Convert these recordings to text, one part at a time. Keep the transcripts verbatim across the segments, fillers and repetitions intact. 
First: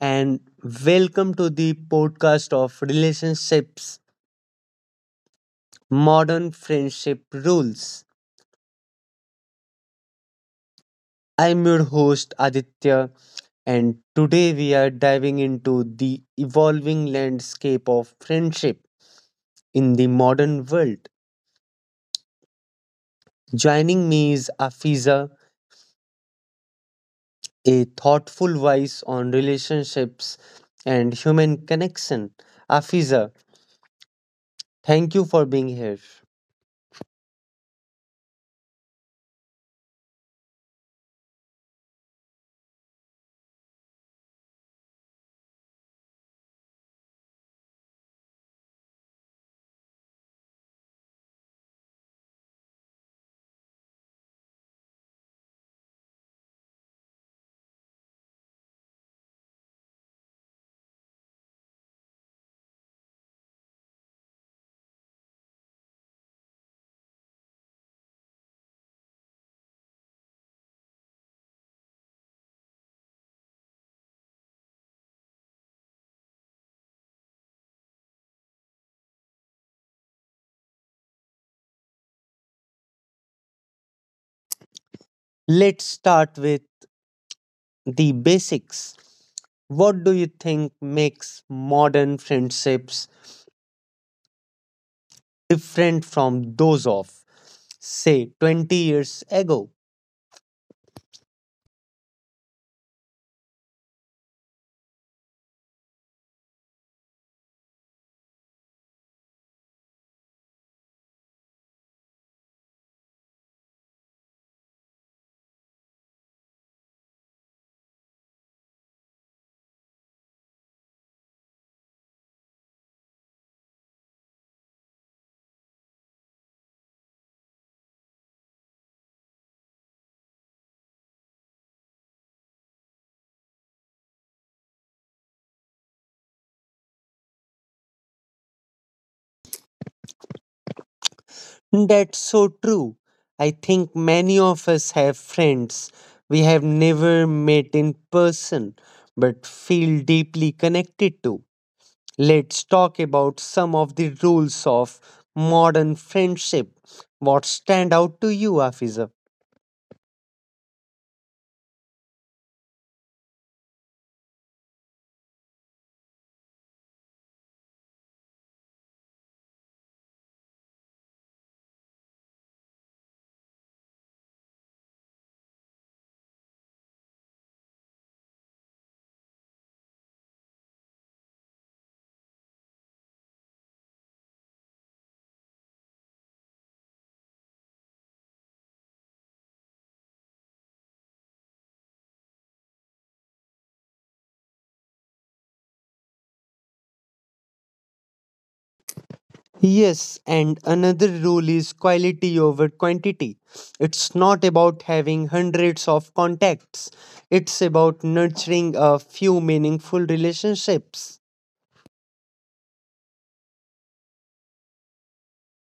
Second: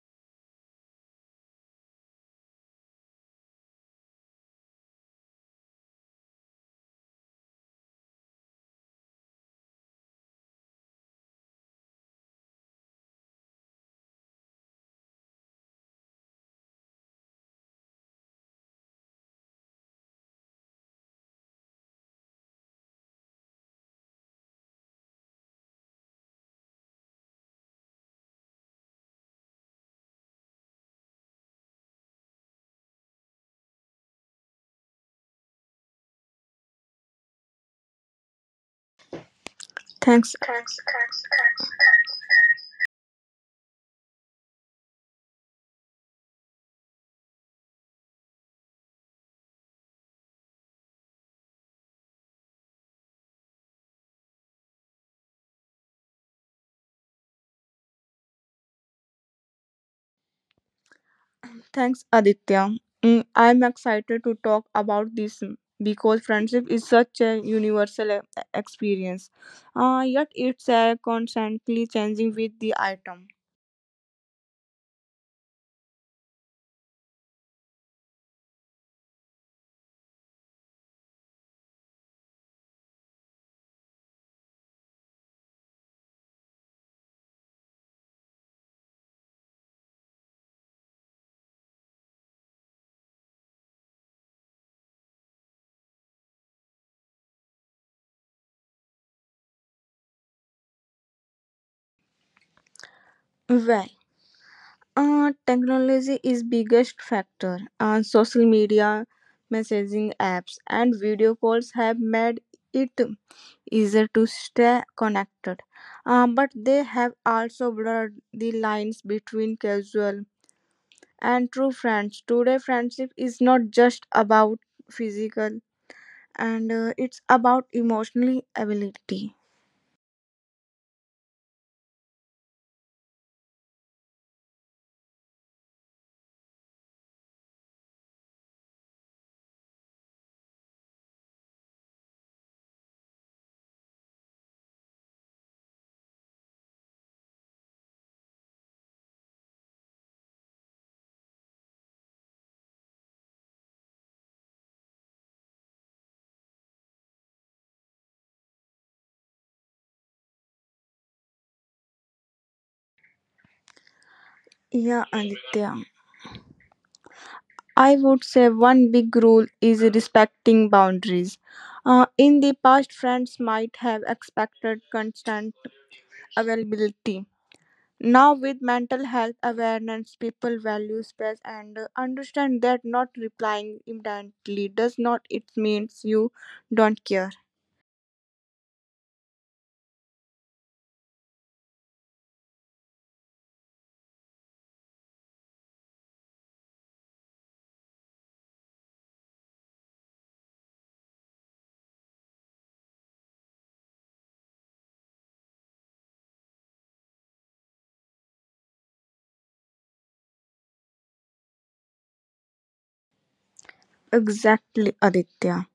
and welcome to the podcast of Relationships Modern Friendship Rules. I'm your host Aditya, and today we are diving into the evolving landscape of friendship in the modern world. Joining me is Afiza, a thoughtful voice on relationships and human connection. Afiza, thank you for being here. Thanks, thanks, thanks, Aditya. Mm, I'm excited to talk about this mm, because friendship is such a universal e- experience, uh, yet it's uh, constantly changing with the item. Let's start with the basics. What do you think makes modern friendships different from those of, say, twenty years ago? Well, uh, technology is biggest factor. Uh, social media, messaging apps, and video calls have made it easier to stay connected. Uh, but they have also blurred the lines between casual and true friends. Today, friendship is not just about physical, and uh, it's about emotional ability. That's so true. I think many of us have friends we have never met in person but feel deeply connected to. Let's talk about some of the rules of modern friendship. What stand out to you, Afiza? Yeah, Aditya. I would say one big rule is respecting boundaries. Uh, in the past, friends might have expected constant availability. Now, with mental health awareness, people value space and uh, understand that not replying immediately does not it means you don't care. Yes, and another rule is quality over quantity. It's not about having hundreds of contacts, it's about nurturing a few meaningful relationships. Exactly, Aditya.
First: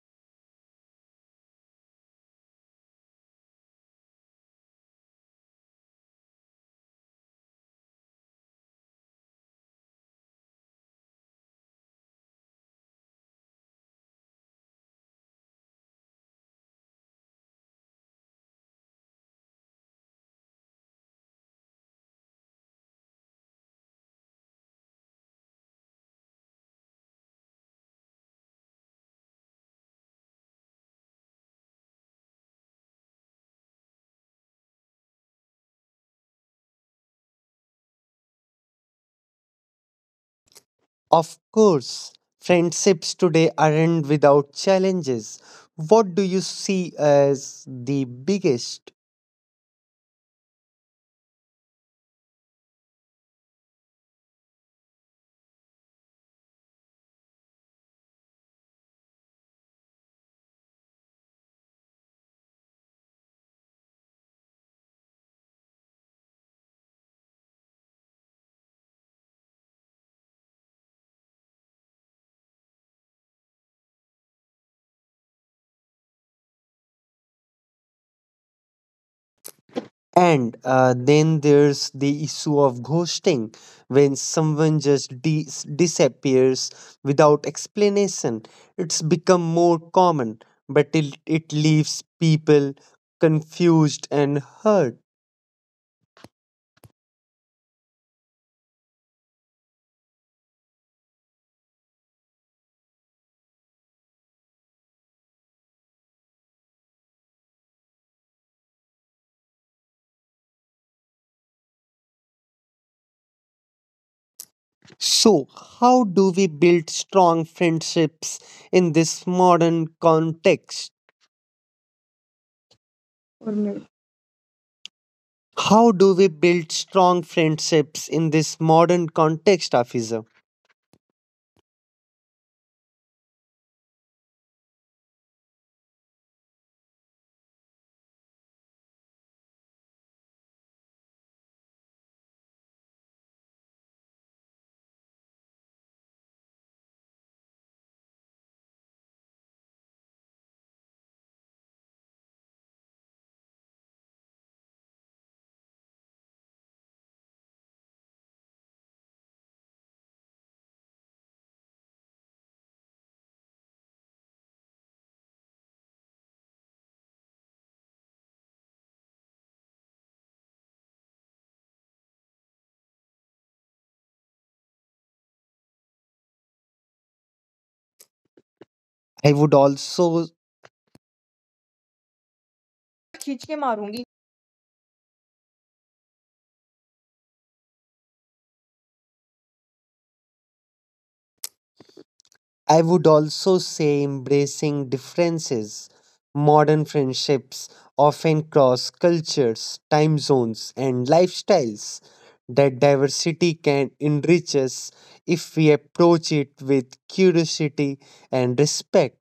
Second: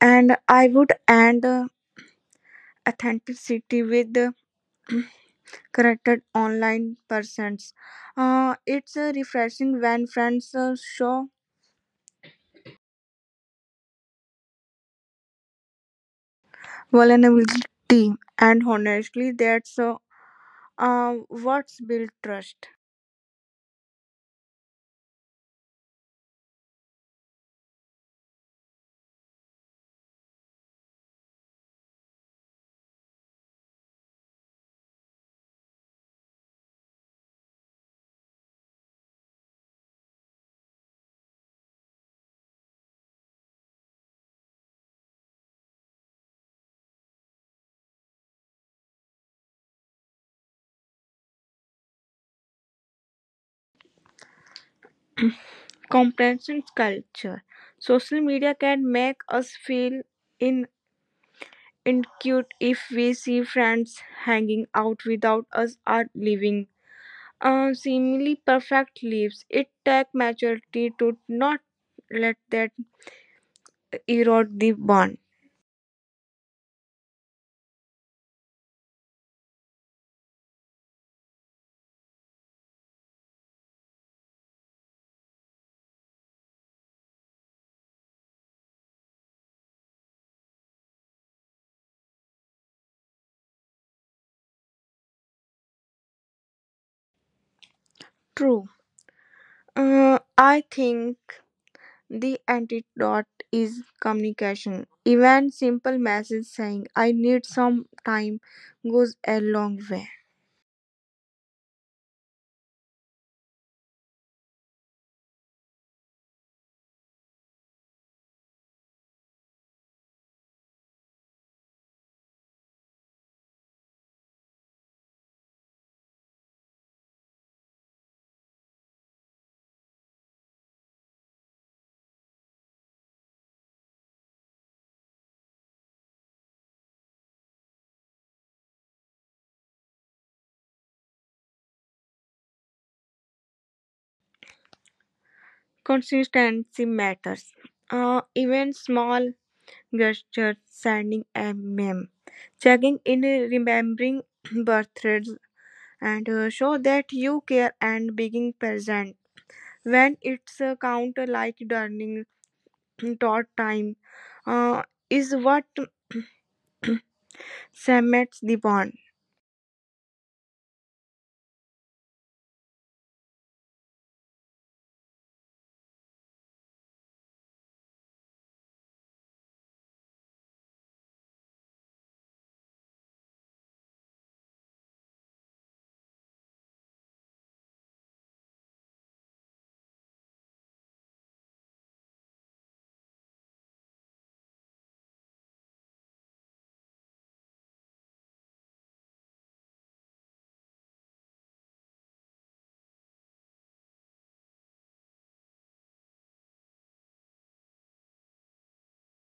And I would add uh, authenticity with the corrected online persons. Uh, it's uh, refreshing when friends uh, show vulnerability, and honestly, that's uh, uh, what's built trust. Of course, friendships today aren't without challenges. What do you see as the biggest? Comprehension culture. Social media can make us feel in incute if we see friends hanging out without us are leaving Uh, seemingly perfect leaves. It takes maturity to not let that erode the bond. And uh, Then there's the issue of ghosting, when someone just dis disappears without explanation. It's become more common, but it, it leaves people confused and hurt. True. Uh, I think the antidote is communication. Even simple message saying "I need some time" goes a long way. So, how do we build strong friendships in this modern context? How do we build strong friendships in this modern context, Afiza? Consistency matters. Uh, even small gestures, sending a meme, checking in, remembering birthdays, and uh, show that you care and being present when it's a counter like during thought time uh, is what cements the bond. I would also I would also say embracing differences. Modern friendships often cross cultures, time zones, and lifestyles. That diversity can enrich us if we approach it with curiosity and respect.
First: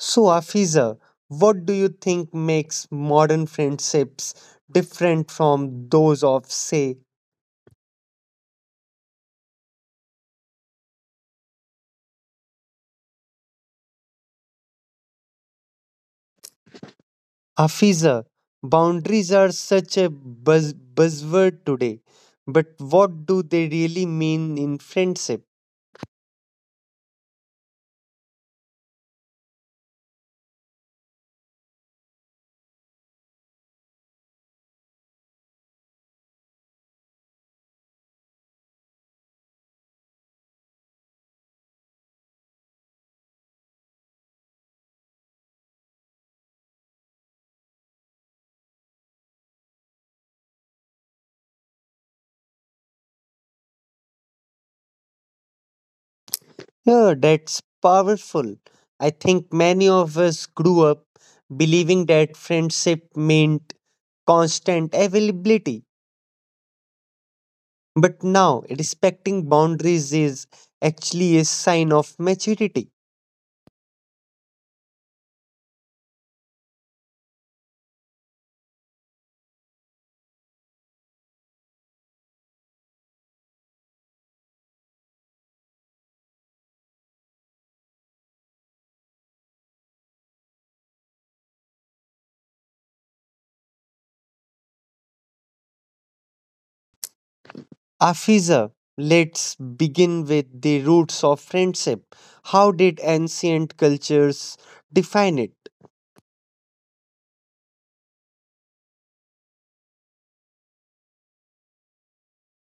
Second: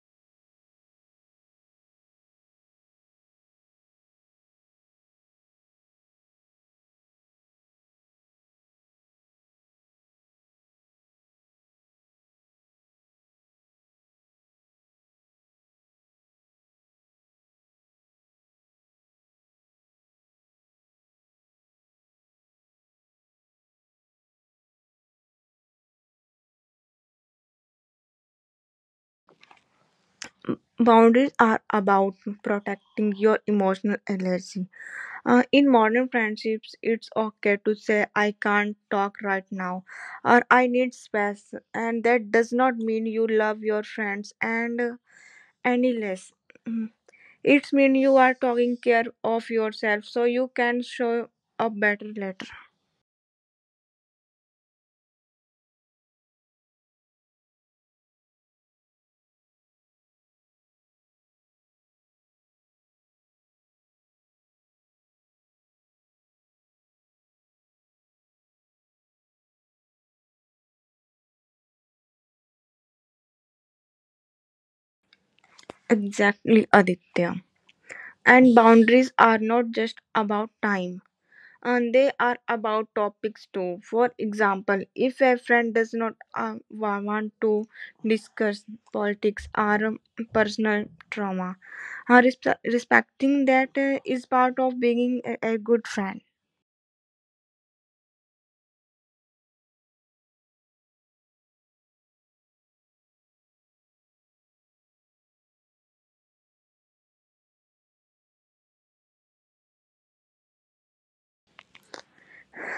So, Afiza, what do you think makes modern friendships different from those of, say, Afiza, boundaries are such a buzz- buzzword today, but what do they really mean in friendship? Boundaries are about protecting your emotional energy. Uh, in modern friendships, it's okay to say I can't talk right now or I need space, and that does not mean you love your friends and uh, any less. Mm. It's mean you are taking care of yourself so you can show up better later. Yeah, that's powerful. I think many of us grew up believing that friendship meant constant availability, but now respecting boundaries is actually a sign of maturity. Exactly, Aditya. And boundaries are not just about time, and they are about topics too. For example, if a friend does not uh, wa- want to discuss politics or um, personal trauma, uh, respe- respecting that uh, is part of being a, a good friend. Afiza, let's begin with the roots of friendship. How did ancient cultures define it?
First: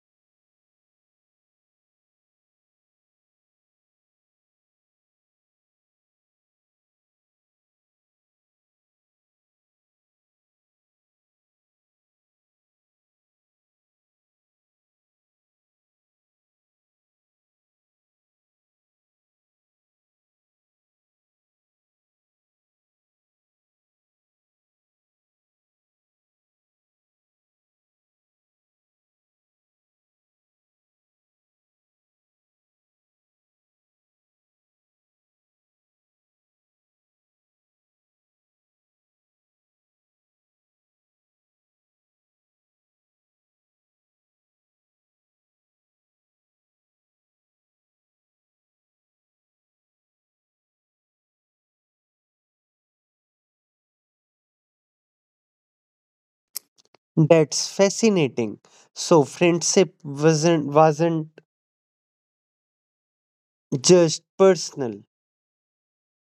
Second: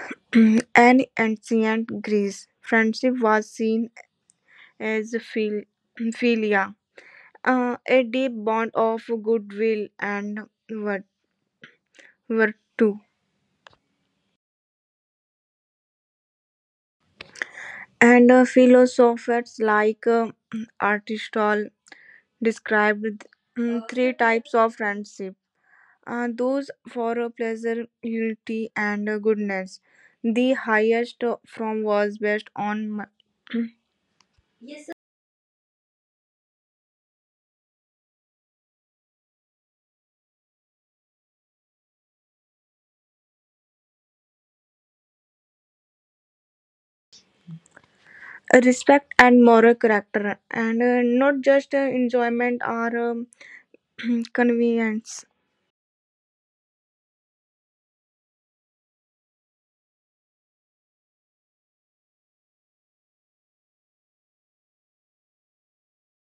And ancient Greece, friendship was seen as phil- philia, uh, a deep bond of goodwill and vir- virtue. And uh, philosophers like uh, Aristotle described mm, three types of friendship, uh, those for uh, pleasure, unity, and uh, goodness. The highest uh, form was based on m- respect and moral character, and uh, not just uh, enjoyment or um, convenience. That's fascinating. So friendship wasn't wasn't just personal.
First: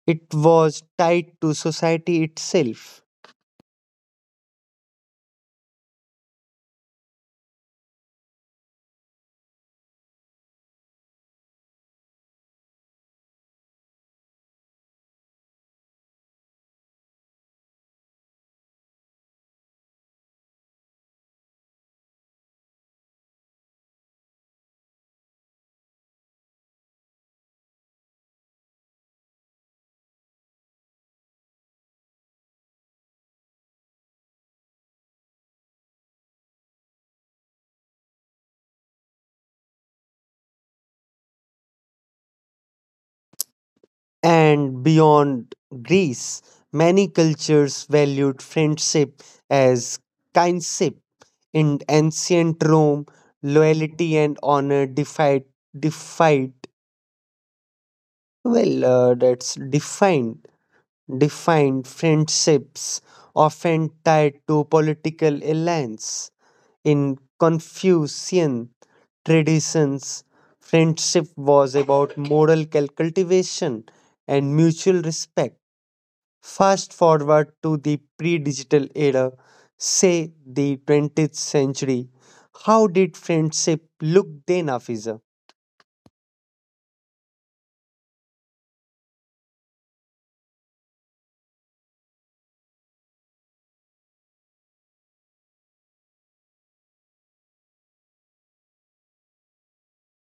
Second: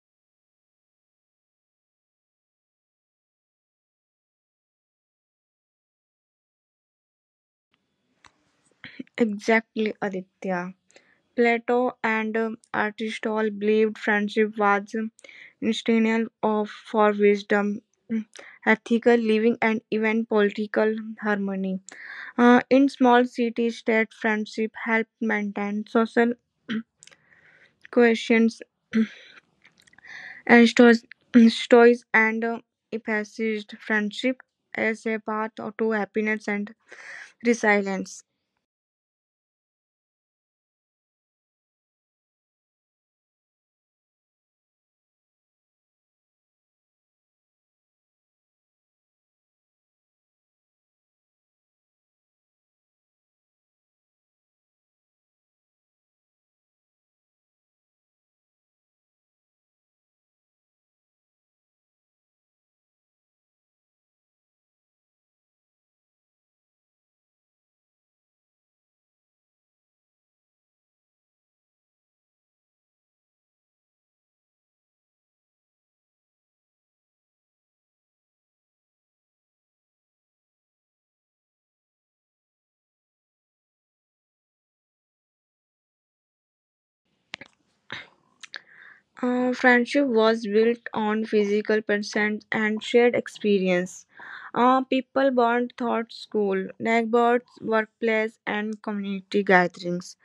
It was tied to society itself. Exactly, Aditya. Plato and um, Aristotle believed friendship was um, instrumental of for wisdom, mm, ethical living, and even political harmony. Uh, in small cities, that friendship helped maintain social cohesions and stories, and uh, emphasized friendship as a path to happiness and resilience. And beyond Greece, many cultures valued friendship as kinship. In ancient Rome, loyalty and honor defied defied Well, uh, that's defined. Defined friendships often tied to political alliance. In Confucian traditions, friendship was about moral cultivation and mutual respect. Fast forward to the pre digital era, say the twentieth century. How did friendship look then, Afiza? Uh, friendship was built on physical presence and shared experience. Uh, people bond thought school, neighborhoods, workplace, and community gatherings.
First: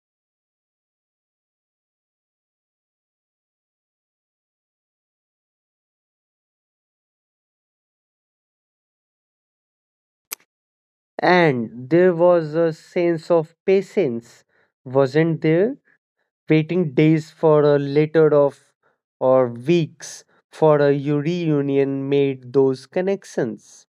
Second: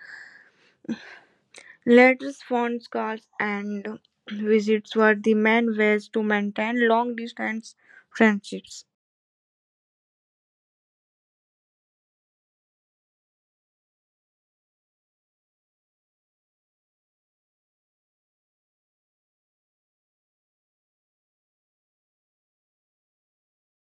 Letters, phone calls, and visits were the main ways to maintain long distance friendships. And there was a sense of patience, wasn't there? Waiting days for a letter of or weeks for a reunion made those connections.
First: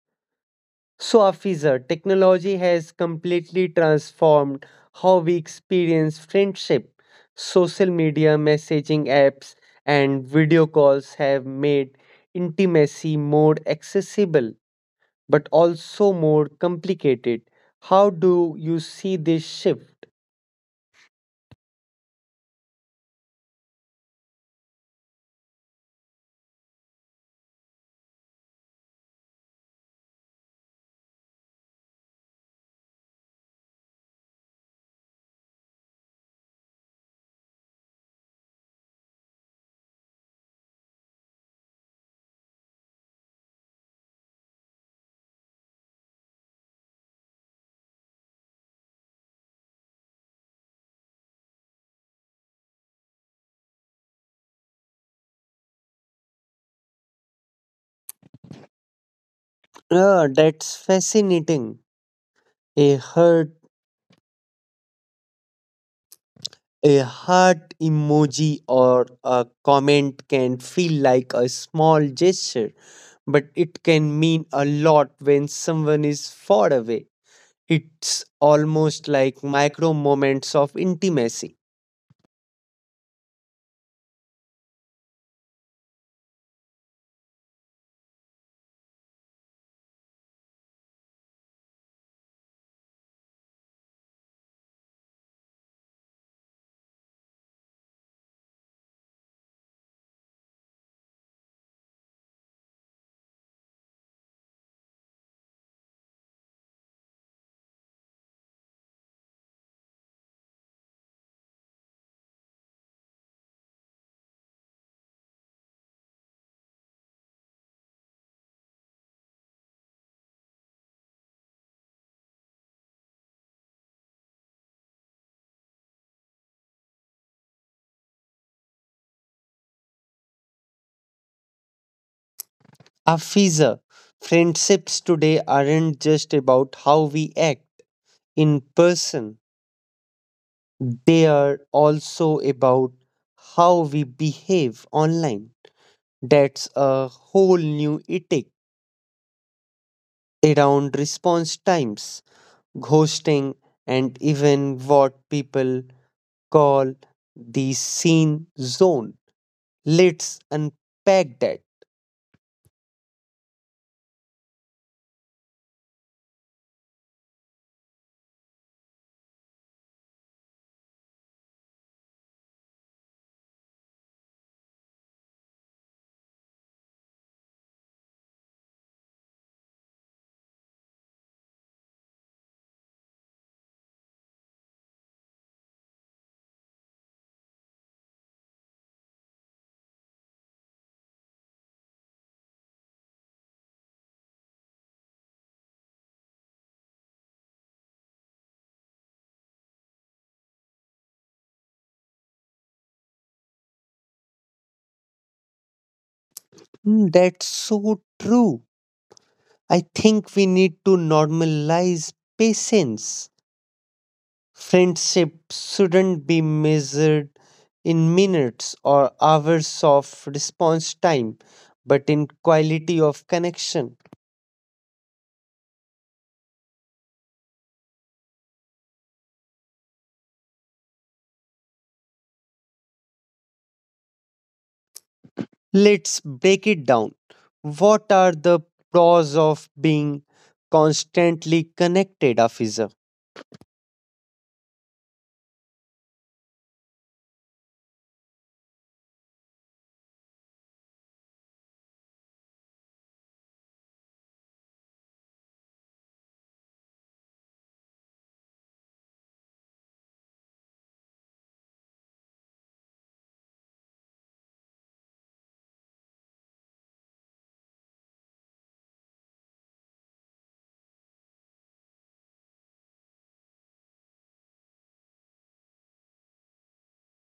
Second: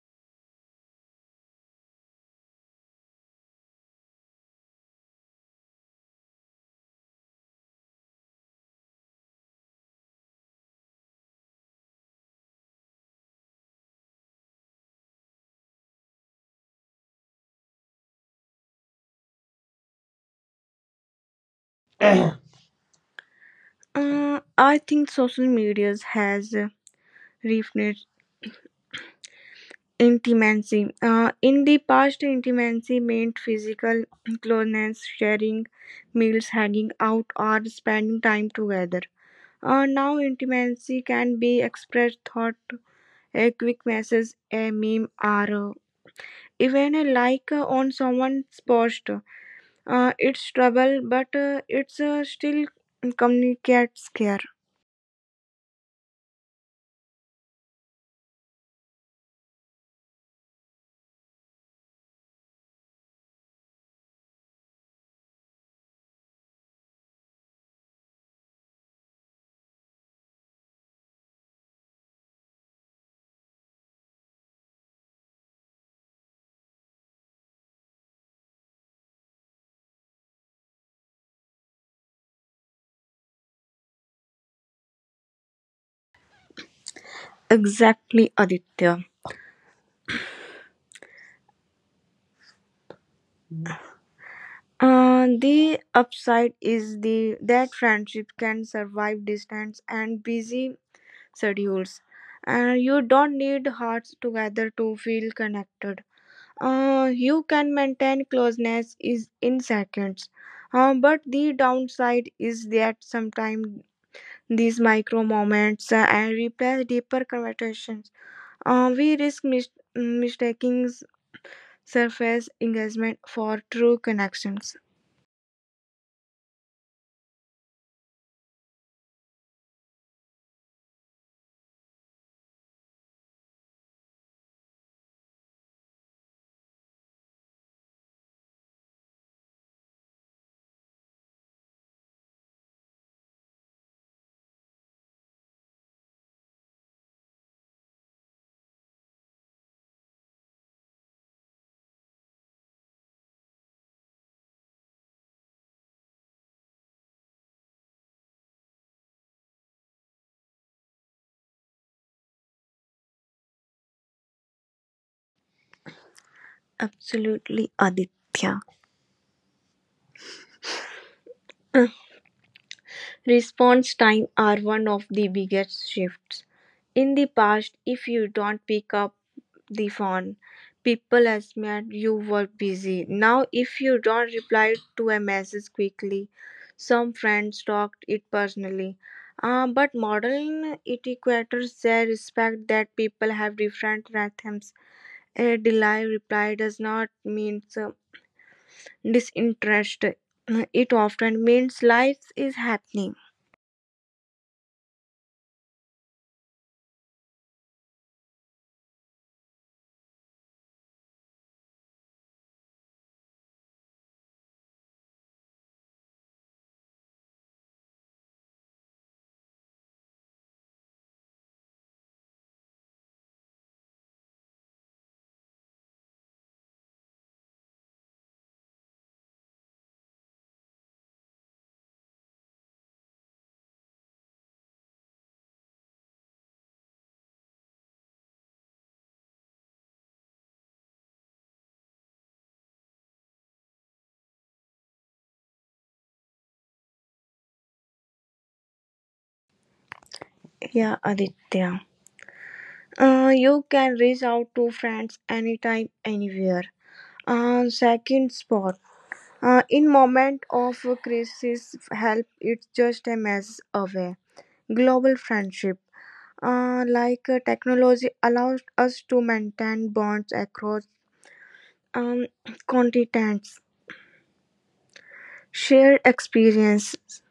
So Afiza, technology has completely transformed how we experience friendship. Social media, messaging apps, and video calls have made intimacy more accessible but also more complicated. How do you see this shift? Uh, I think social media has redefined intimacy. Uh, in the past, intimacy meant physical closeness, sharing meals, hanging out, or spending time together. Uh, now, intimacy can be expressed thought, a quick message, a meme, or uh, even a like uh, on someone's post. Uh, it's trouble, but uh, it's uh, still communicates care. Ah, that's fascinating. A heart, a heart emoji or a comment can feel like a small gesture, but it can mean a lot when someone is far away. It's almost like micro moments of intimacy. Exactly, Aditya. Uh, the upside is the that friendship can survive distance and busy schedules, and you don't need hearts together to feel connected. Uh, you can maintain closeness is in seconds, uh, but the downside is that sometimes these micro moments uh, and replace deeper conversations. Uh, we risk mis- mistaking surface engagement for true connections. Afiza, friendships today aren't just about how we act in person. They are also about how we behave online. That's a whole new ethic around response times, ghosting, and even what people call the scene zone. Let's unpack that. Absolutely, Aditya. Response time are one of the biggest shifts. In the past, if you don't pick up the phone, people assumed you were busy. Now, if you don't reply to a message quickly, some friends talked it personally. Uh, but modern etiquetters say respect that people have different rhythms. A delay reply does not mean uh, disinterest. It often means life is happening. Hmm, that's so true. I think we need to normalize patience. Friendship shouldn't be measured in minutes or hours of response time, but in quality of connection. Let's break it down. What are the pros of being constantly connected, Afiza? Yeah, Aditya. Uh, you can reach out to friends anytime, anywhere. Uh, second spot. Uh, in moment of crisis, help it's just a mess away. Global friendship. Uh, like uh, technology allows us to maintain bonds across um, continents, share experiences,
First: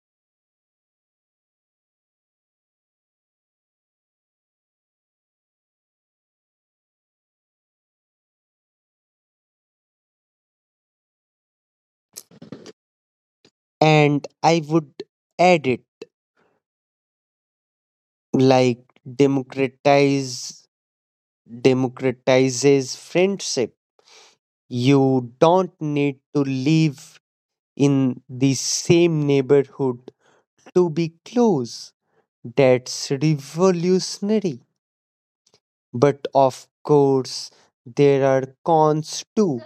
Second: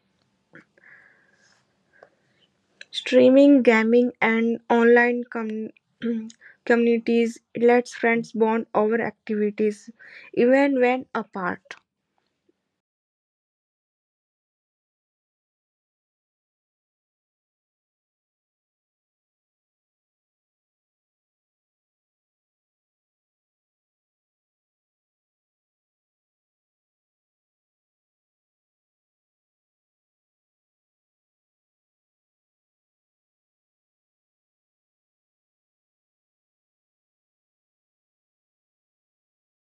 streaming, gaming, and online com- communities lets friends bond over activities, even when apart. And I would add it like democratize democratizes friendship. You don't need to live in the same neighborhood to be close. That's revolutionary. But of course, there are cons too.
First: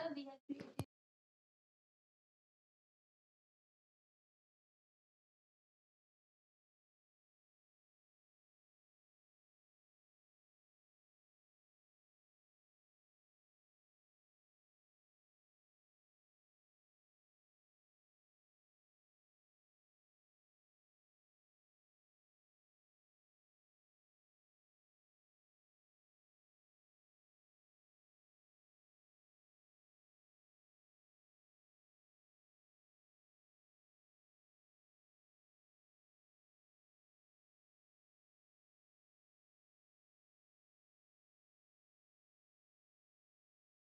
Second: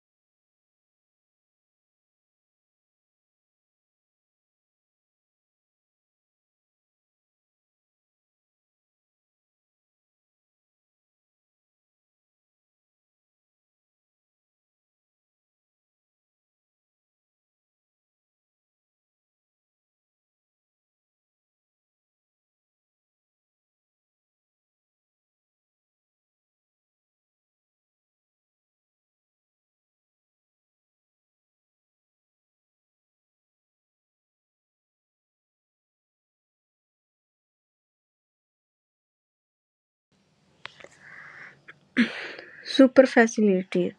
Superficiality,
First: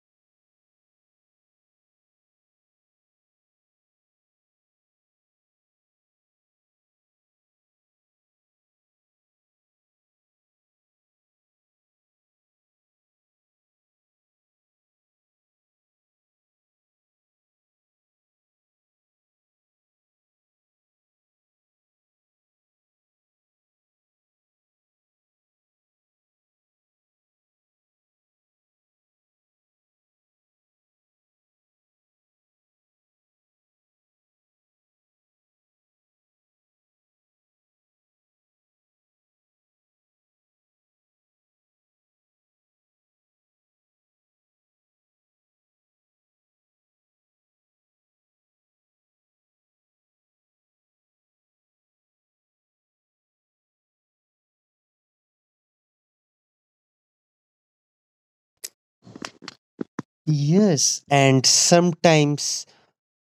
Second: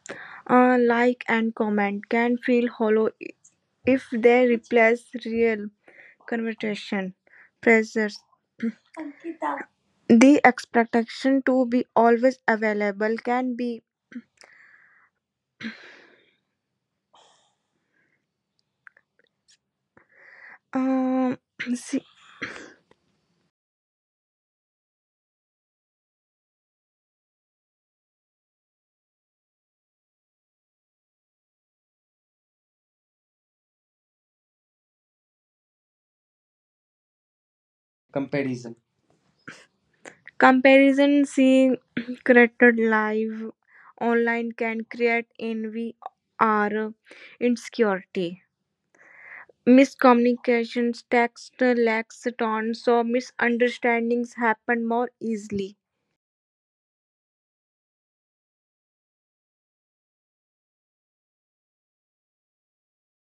uh, like and comment can feel hollow if they replace real conversation. Pressures. The expectation to be always available can be um, se- comparison seeing created live online can create envy or insecurity. Miscommunications, text lacks tone, so misunderstandings happen more easily. Yes, and sometimes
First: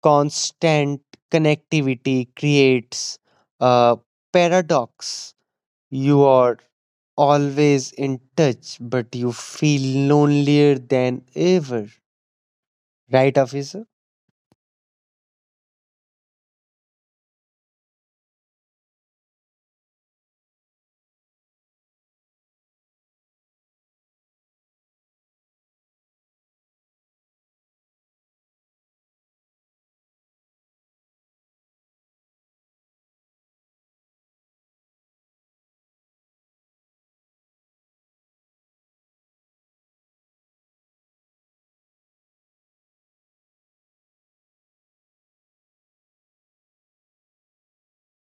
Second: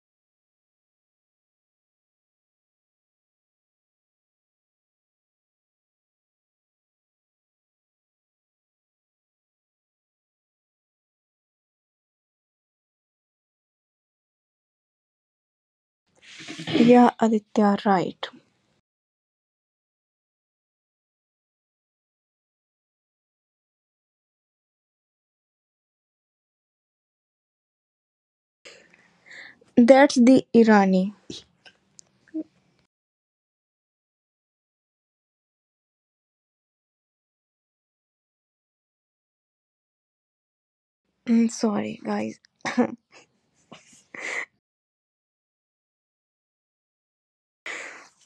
constant connectivity creates a paradox. You are always in touch, but you feel lonelier than ever. Right, Afisa? Yeah, Aditya, right. That's the irony. Mm, Sorry, guys.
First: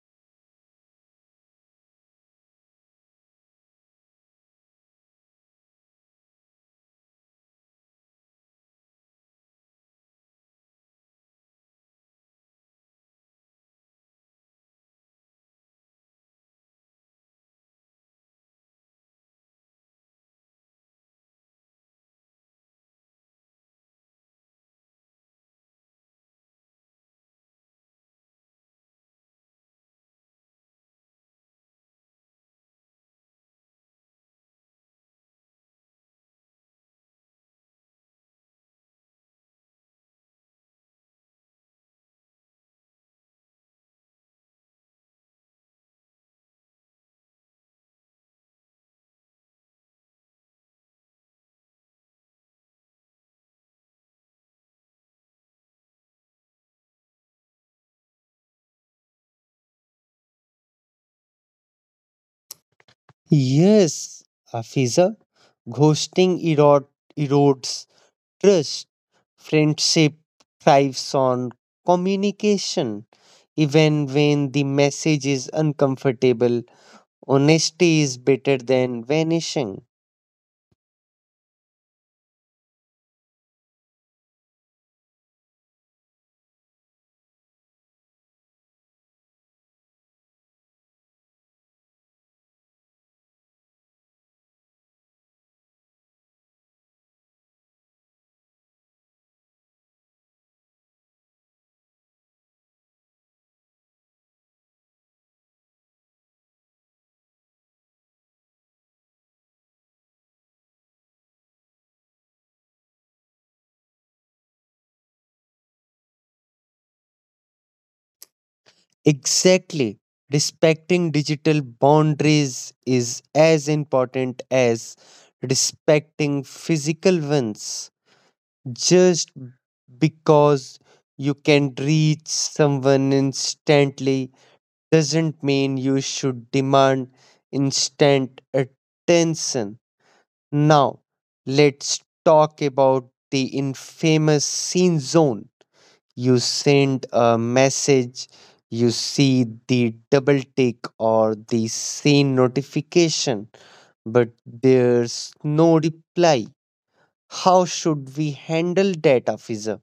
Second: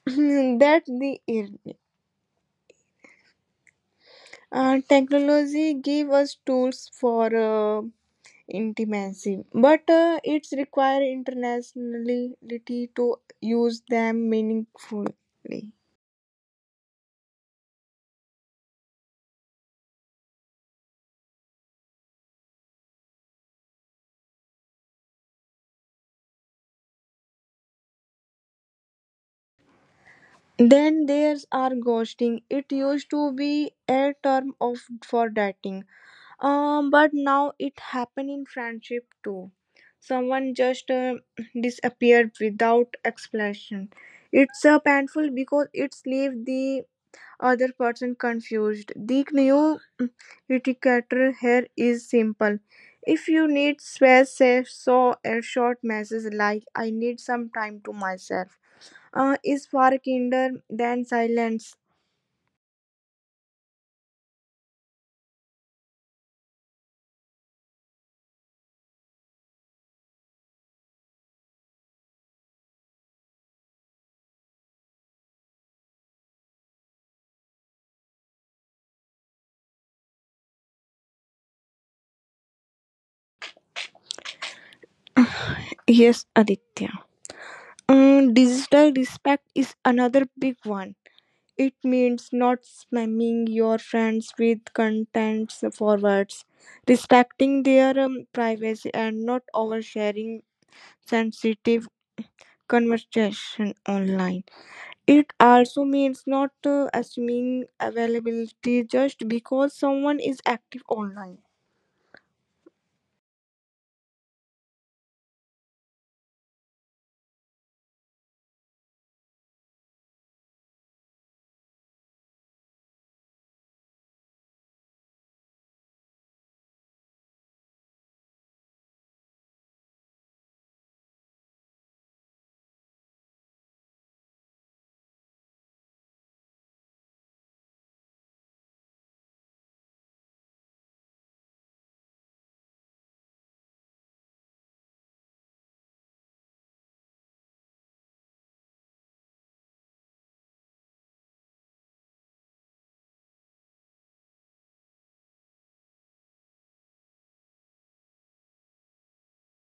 That's the irony. Uh, technology give us tools for uh, intimacy, but uh, it's require internationality to use them meaningfully. Then there's our ghosting. It used to be a term of for dating, um, but now it happen in friendship too. Someone just uh, disappeared without explanation. It's uh, painful because it's leave the other person confused. They knew. Etiquette here is simple. If you need space, say so a short message like I need some time to myself uh, is far kinder than silence. Yes, Afisa. Ghosting erode, erodes trust. Friendship thrives on communication, even when the message is uncomfortable. Honesty is better than vanishing. Yes, Aditya. Um, digital respect is another big one. It means not spamming your friends with content forwards, respecting their um, privacy, and not oversharing sensitive conversation online. It also means not uh, assuming availability just because someone is active online. Exactly. Respecting digital boundaries is as important as respecting physical ones. Just because you can reach someone instantly doesn't mean you should demand instant attention. Now, let's talk about the infamous scene zone. You send a message, you see the double tick or the scene notification, but there's no reply. How should we handle that, officer?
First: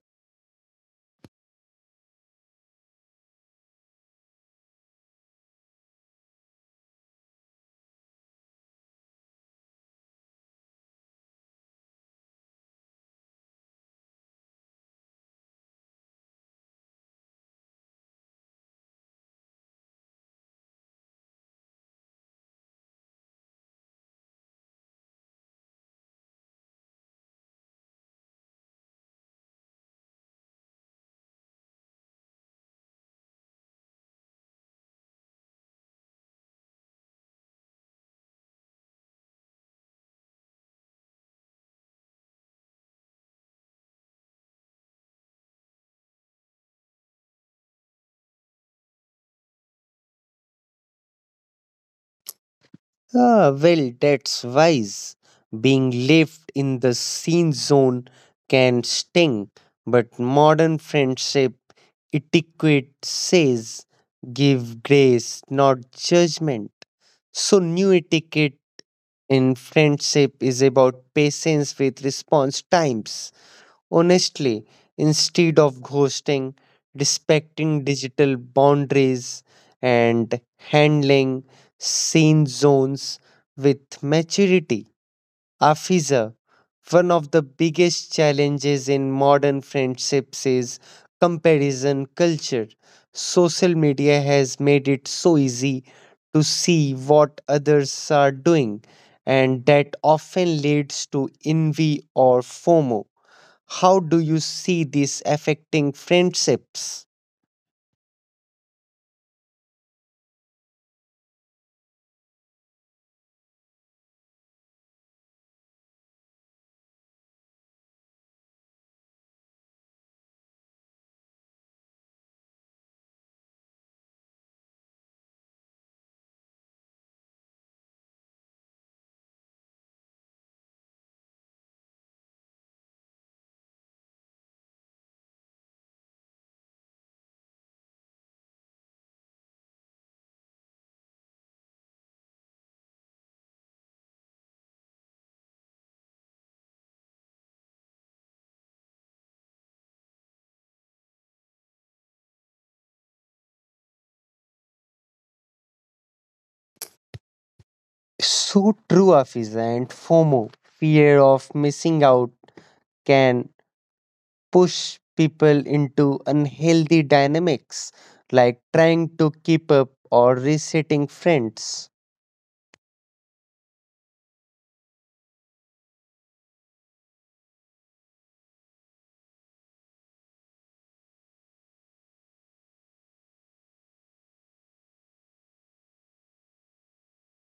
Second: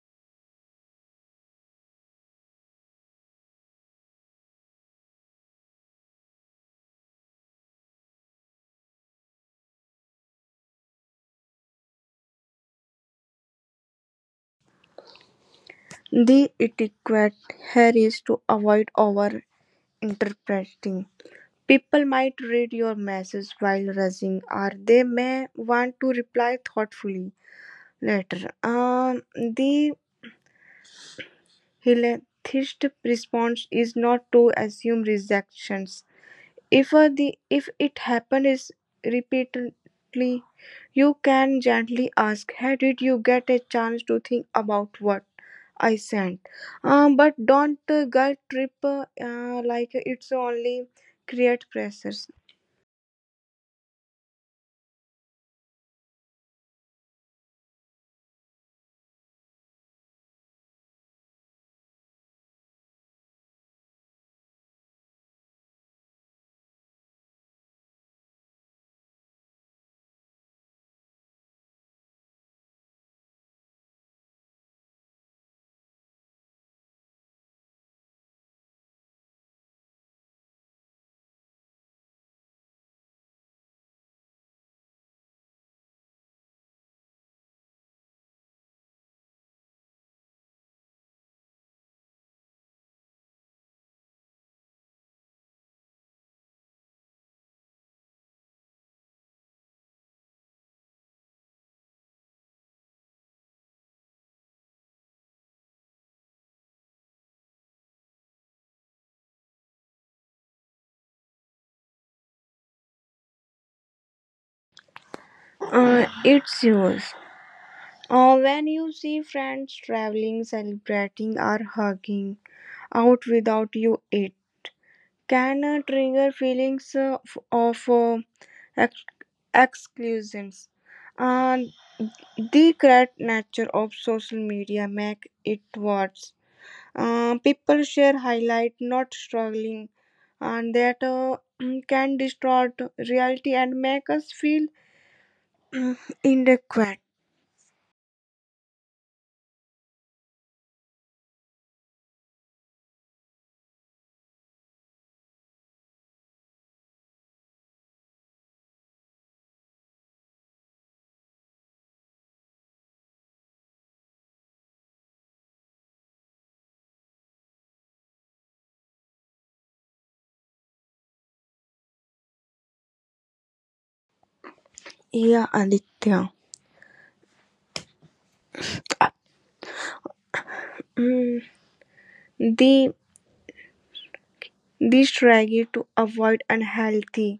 The etiquette here is to avoid over interpreting. People might read your message while rushing, or they may want to reply thoughtfully later. Um, the Helenathist response is not to assume rejections. If uh, the if it happens repeatedly, you can gently ask, "Hey, did you get a chance to think about what I sent?" Um, but don't uh, guilt trip uh, uh, like it's only create pressures. Ah, well, that's wise. Being left in the scene zone can sting, but modern friendship etiquette says give grace, not judgment. So, new etiquette in friendship is about patience with response times, honestly instead of ghosting, respecting digital boundaries, and handling scene zones with maturity. Afiza, one of the biggest challenges in modern friendships is comparison culture. Social media has made it so easy to see what others are doing, and that often leads to envy or FOMO. How do you see this affecting friendships? Uh, it's yours. Uh, when you see friends traveling, celebrating, or hugging out without you, it can uh, trigger feelings uh, f- of uh, exclusions and the great nature of social media make it worse. Uh, people share highlight not struggling and that uh, can distort reality and make us feel inadequate. So true, Afiza, and FOMO, fear of missing out, can push people into unhealthy dynamics like trying to keep up or resetting friends. Yeah, Aditya. Mm, the the strategy to avoid unhealthy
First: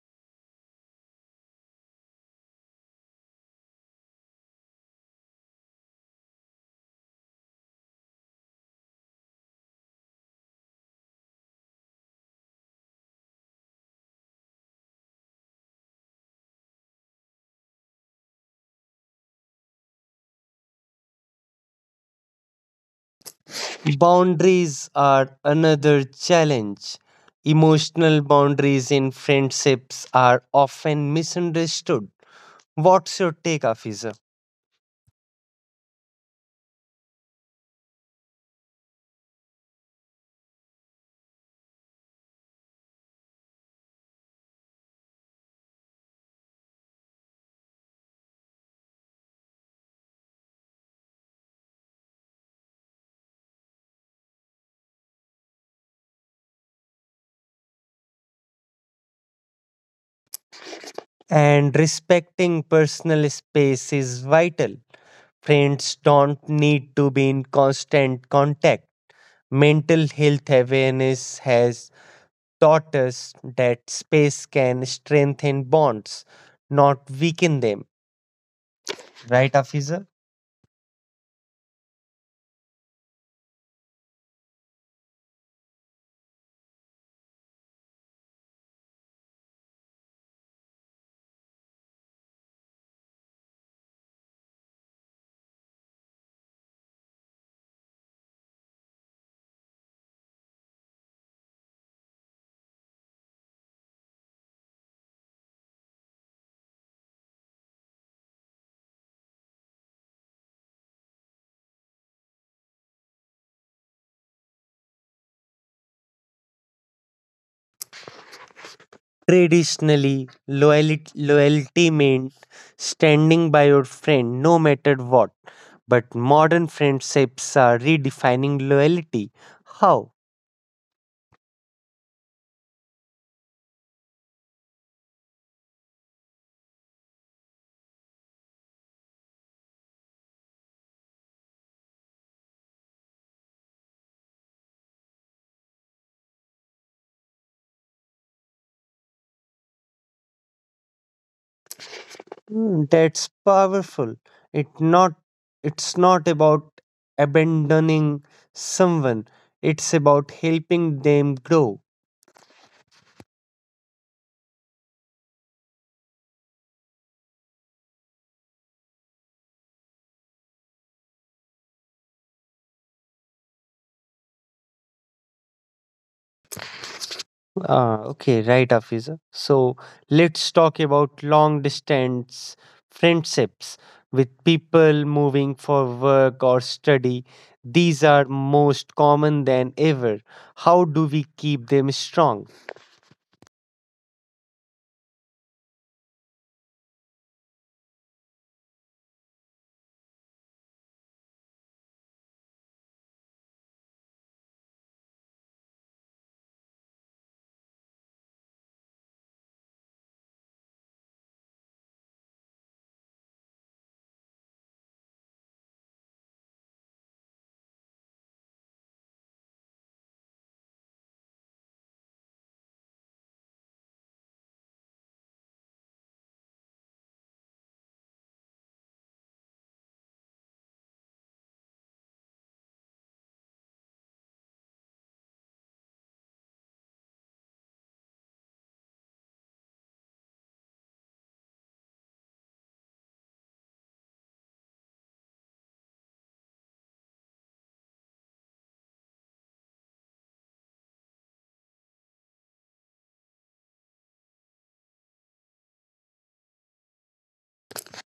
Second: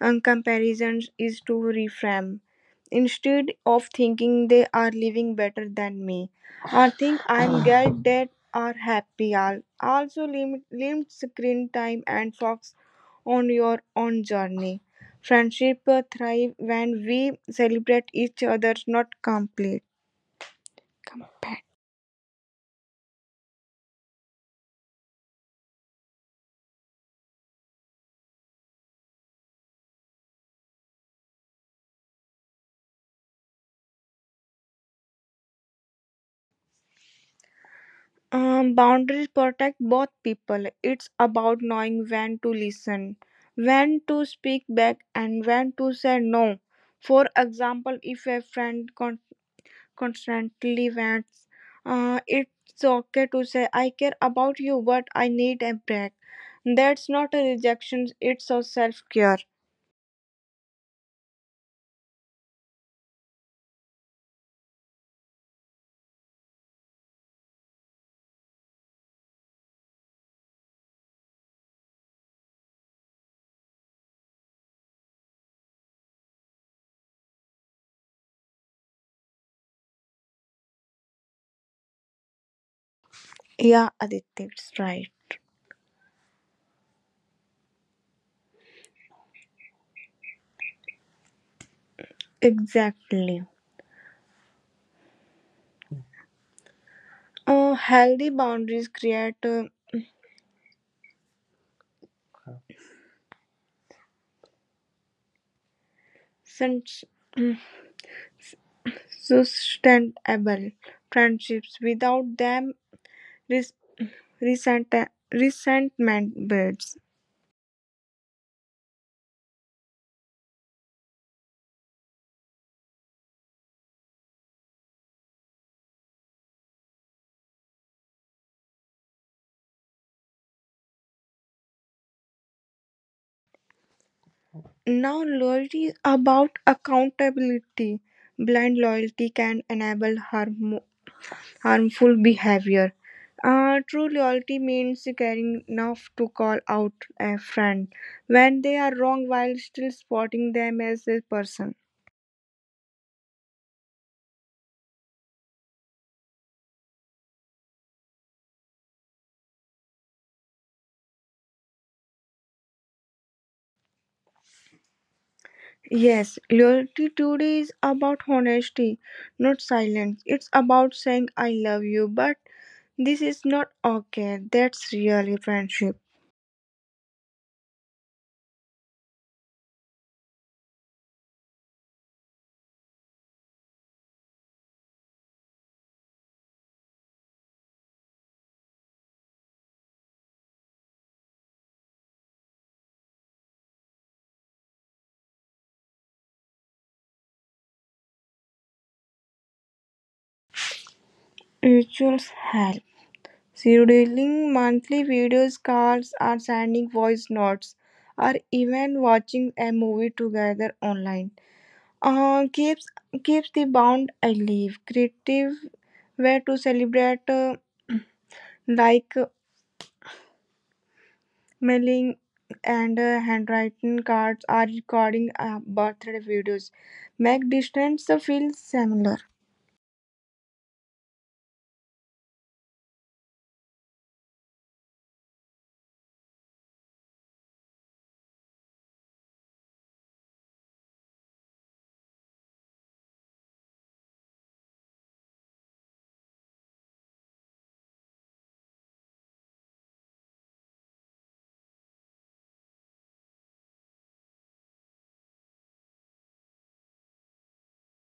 and comparisons is to reframe. Instead of thinking they are living better than me, or think I'm glad that are happy. Al- Also, limit, limit screen time and focus on your own journey. Friendship uh, thrive when we celebrate each other's not complete. Boundaries are another challenge. Emotional boundaries in friendships are often misunderstood. What's your take, Afiza? Um, boundaries protect both people. It's about knowing when to listen, when to speak back, and when to say no. For example, if a friend con- constantly vents, uh, it's okay to say, I care about you, but I need a break. That's not a rejection, it's a self care. And respecting personal space is vital. Friends don't need to be in constant contact. Mental health awareness has taught us that space can strengthen bonds, not weaken them. Right, Afiza? Yeah, Aditya, it's right. Exactly. Uh, healthy boundaries create uh, sen- sustainable friendships without them res- resent- resentment builds. Traditionally, loyalty, loyalty meant standing by your friend no matter what. But modern friendships are redefining loyalty. How? Now, loyalty is about accountability. Blind loyalty can enable harm- harmful behavior. Uh, true loyalty means caring enough to call out a friend when they are wrong while still supporting them as a person. Mm, that's powerful. It not it's not about abandoning someone. It's about helping them grow. Yes, loyalty today is about honesty, not silence. It's about saying I love you, but this is not okay. That's really friendship. Ah, okay, right, Afiza. So let's talk about long distance friendships with people moving for work or study. These are most common than ever. How do we keep them strong? Rituals help. Scheduling monthly videos, calls, or sending voice notes, or even watching a movie together online. Uh, keeps keeps the bond alive. Creative way to celebrate, uh, like mailing and uh, handwritten cards are recording uh, birthday videos make distance feel similar.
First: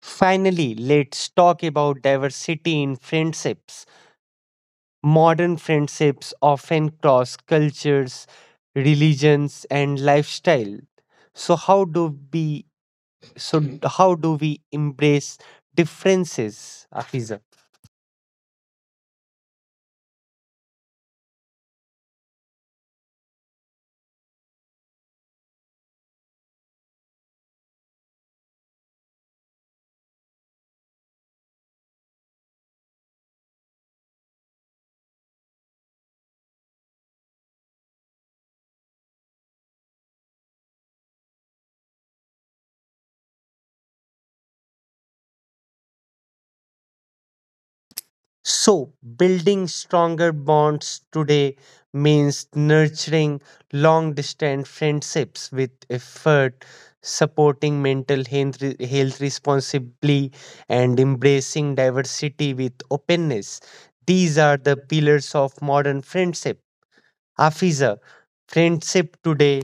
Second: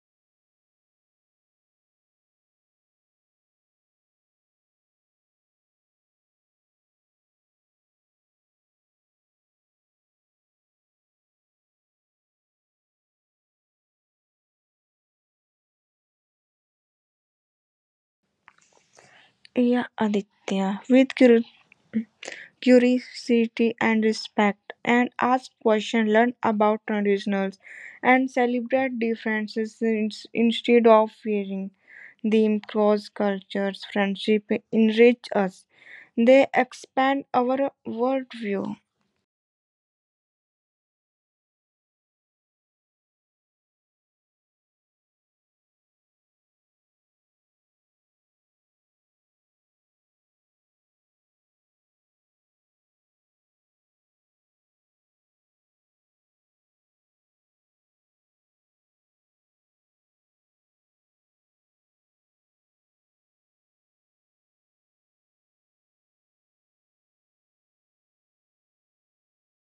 Finally, let's talk about diversity in friendships. Modern friendships often cross cultures, religions, and lifestyle. So how do we so how do we embrace differences, Afiza? Yeah, Aditya, with curi- curiosity and respect, and ask questions, learn about traditionals, and celebrate differences in- instead of fearing them. Cross cultures, friendship enrich us; they expand our worldview. So, building stronger bonds today means nurturing long distance friendships with effort, supporting mental health re- health responsibly, and embracing diversity with openness. These are the pillars of modern friendship. Afiza, friendship today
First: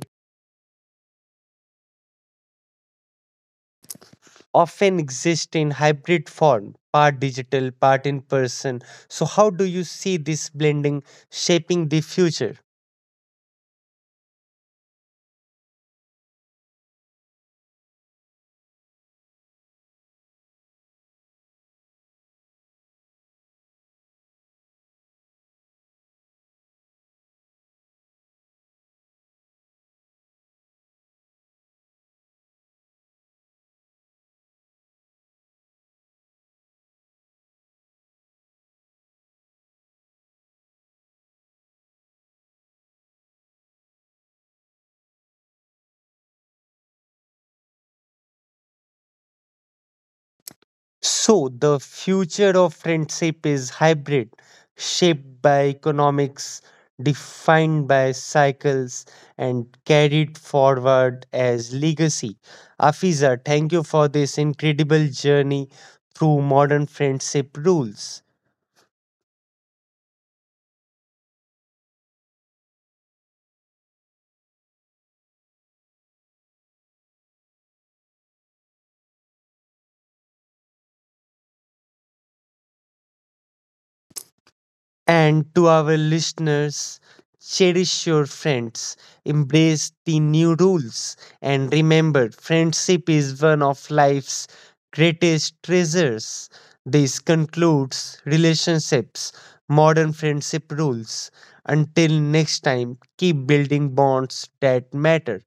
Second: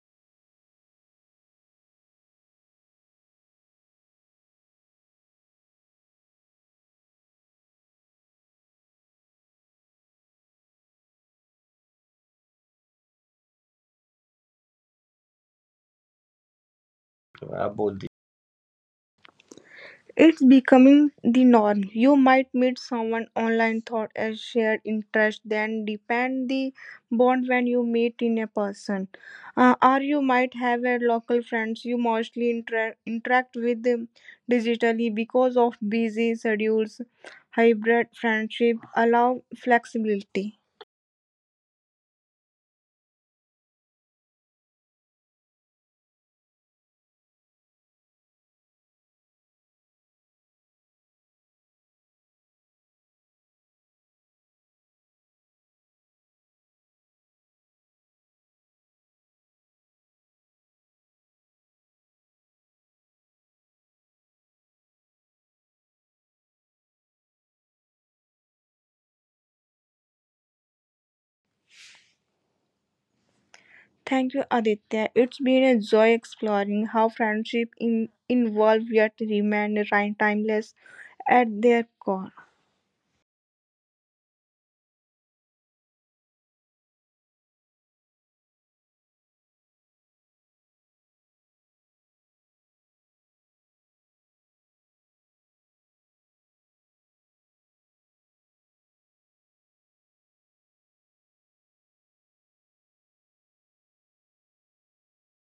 often exist in hybrid form, part digital, part in person. So, how do you see this blending shaping the future? It's becoming the norm. You might meet someone online thought as shared interest, then depend the bond when you meet in a person. Uh, or you might have a local friends you mostly inter- interact with them digitally because of busy schedules. Hybrid friendship allow flexibility. So, the future of friendship is hybrid, shaped by economics, defined by cycles, and carried forward as legacy. Afiza, thank you for this incredible journey through modern friendship rules. Thank you, Aditya. It's been a joy exploring how friendship in- involve yet remain time- timeless at their core. And to our listeners, cherish your friends, embrace the new rules, and remember friendship is one of life's greatest treasures. This concludes Relationships Modern Friendship Rules. Until next time, keep building bonds that matter.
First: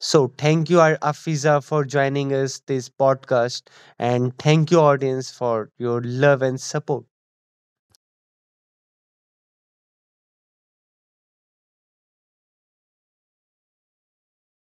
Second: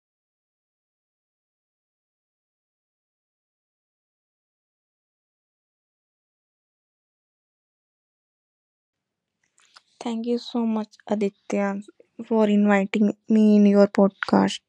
So, thank you, Ar- Afiza, for joining us this podcast, and thank you, audience, for your love and support. Thank you so much, Aditya, for inviting me in your podcast.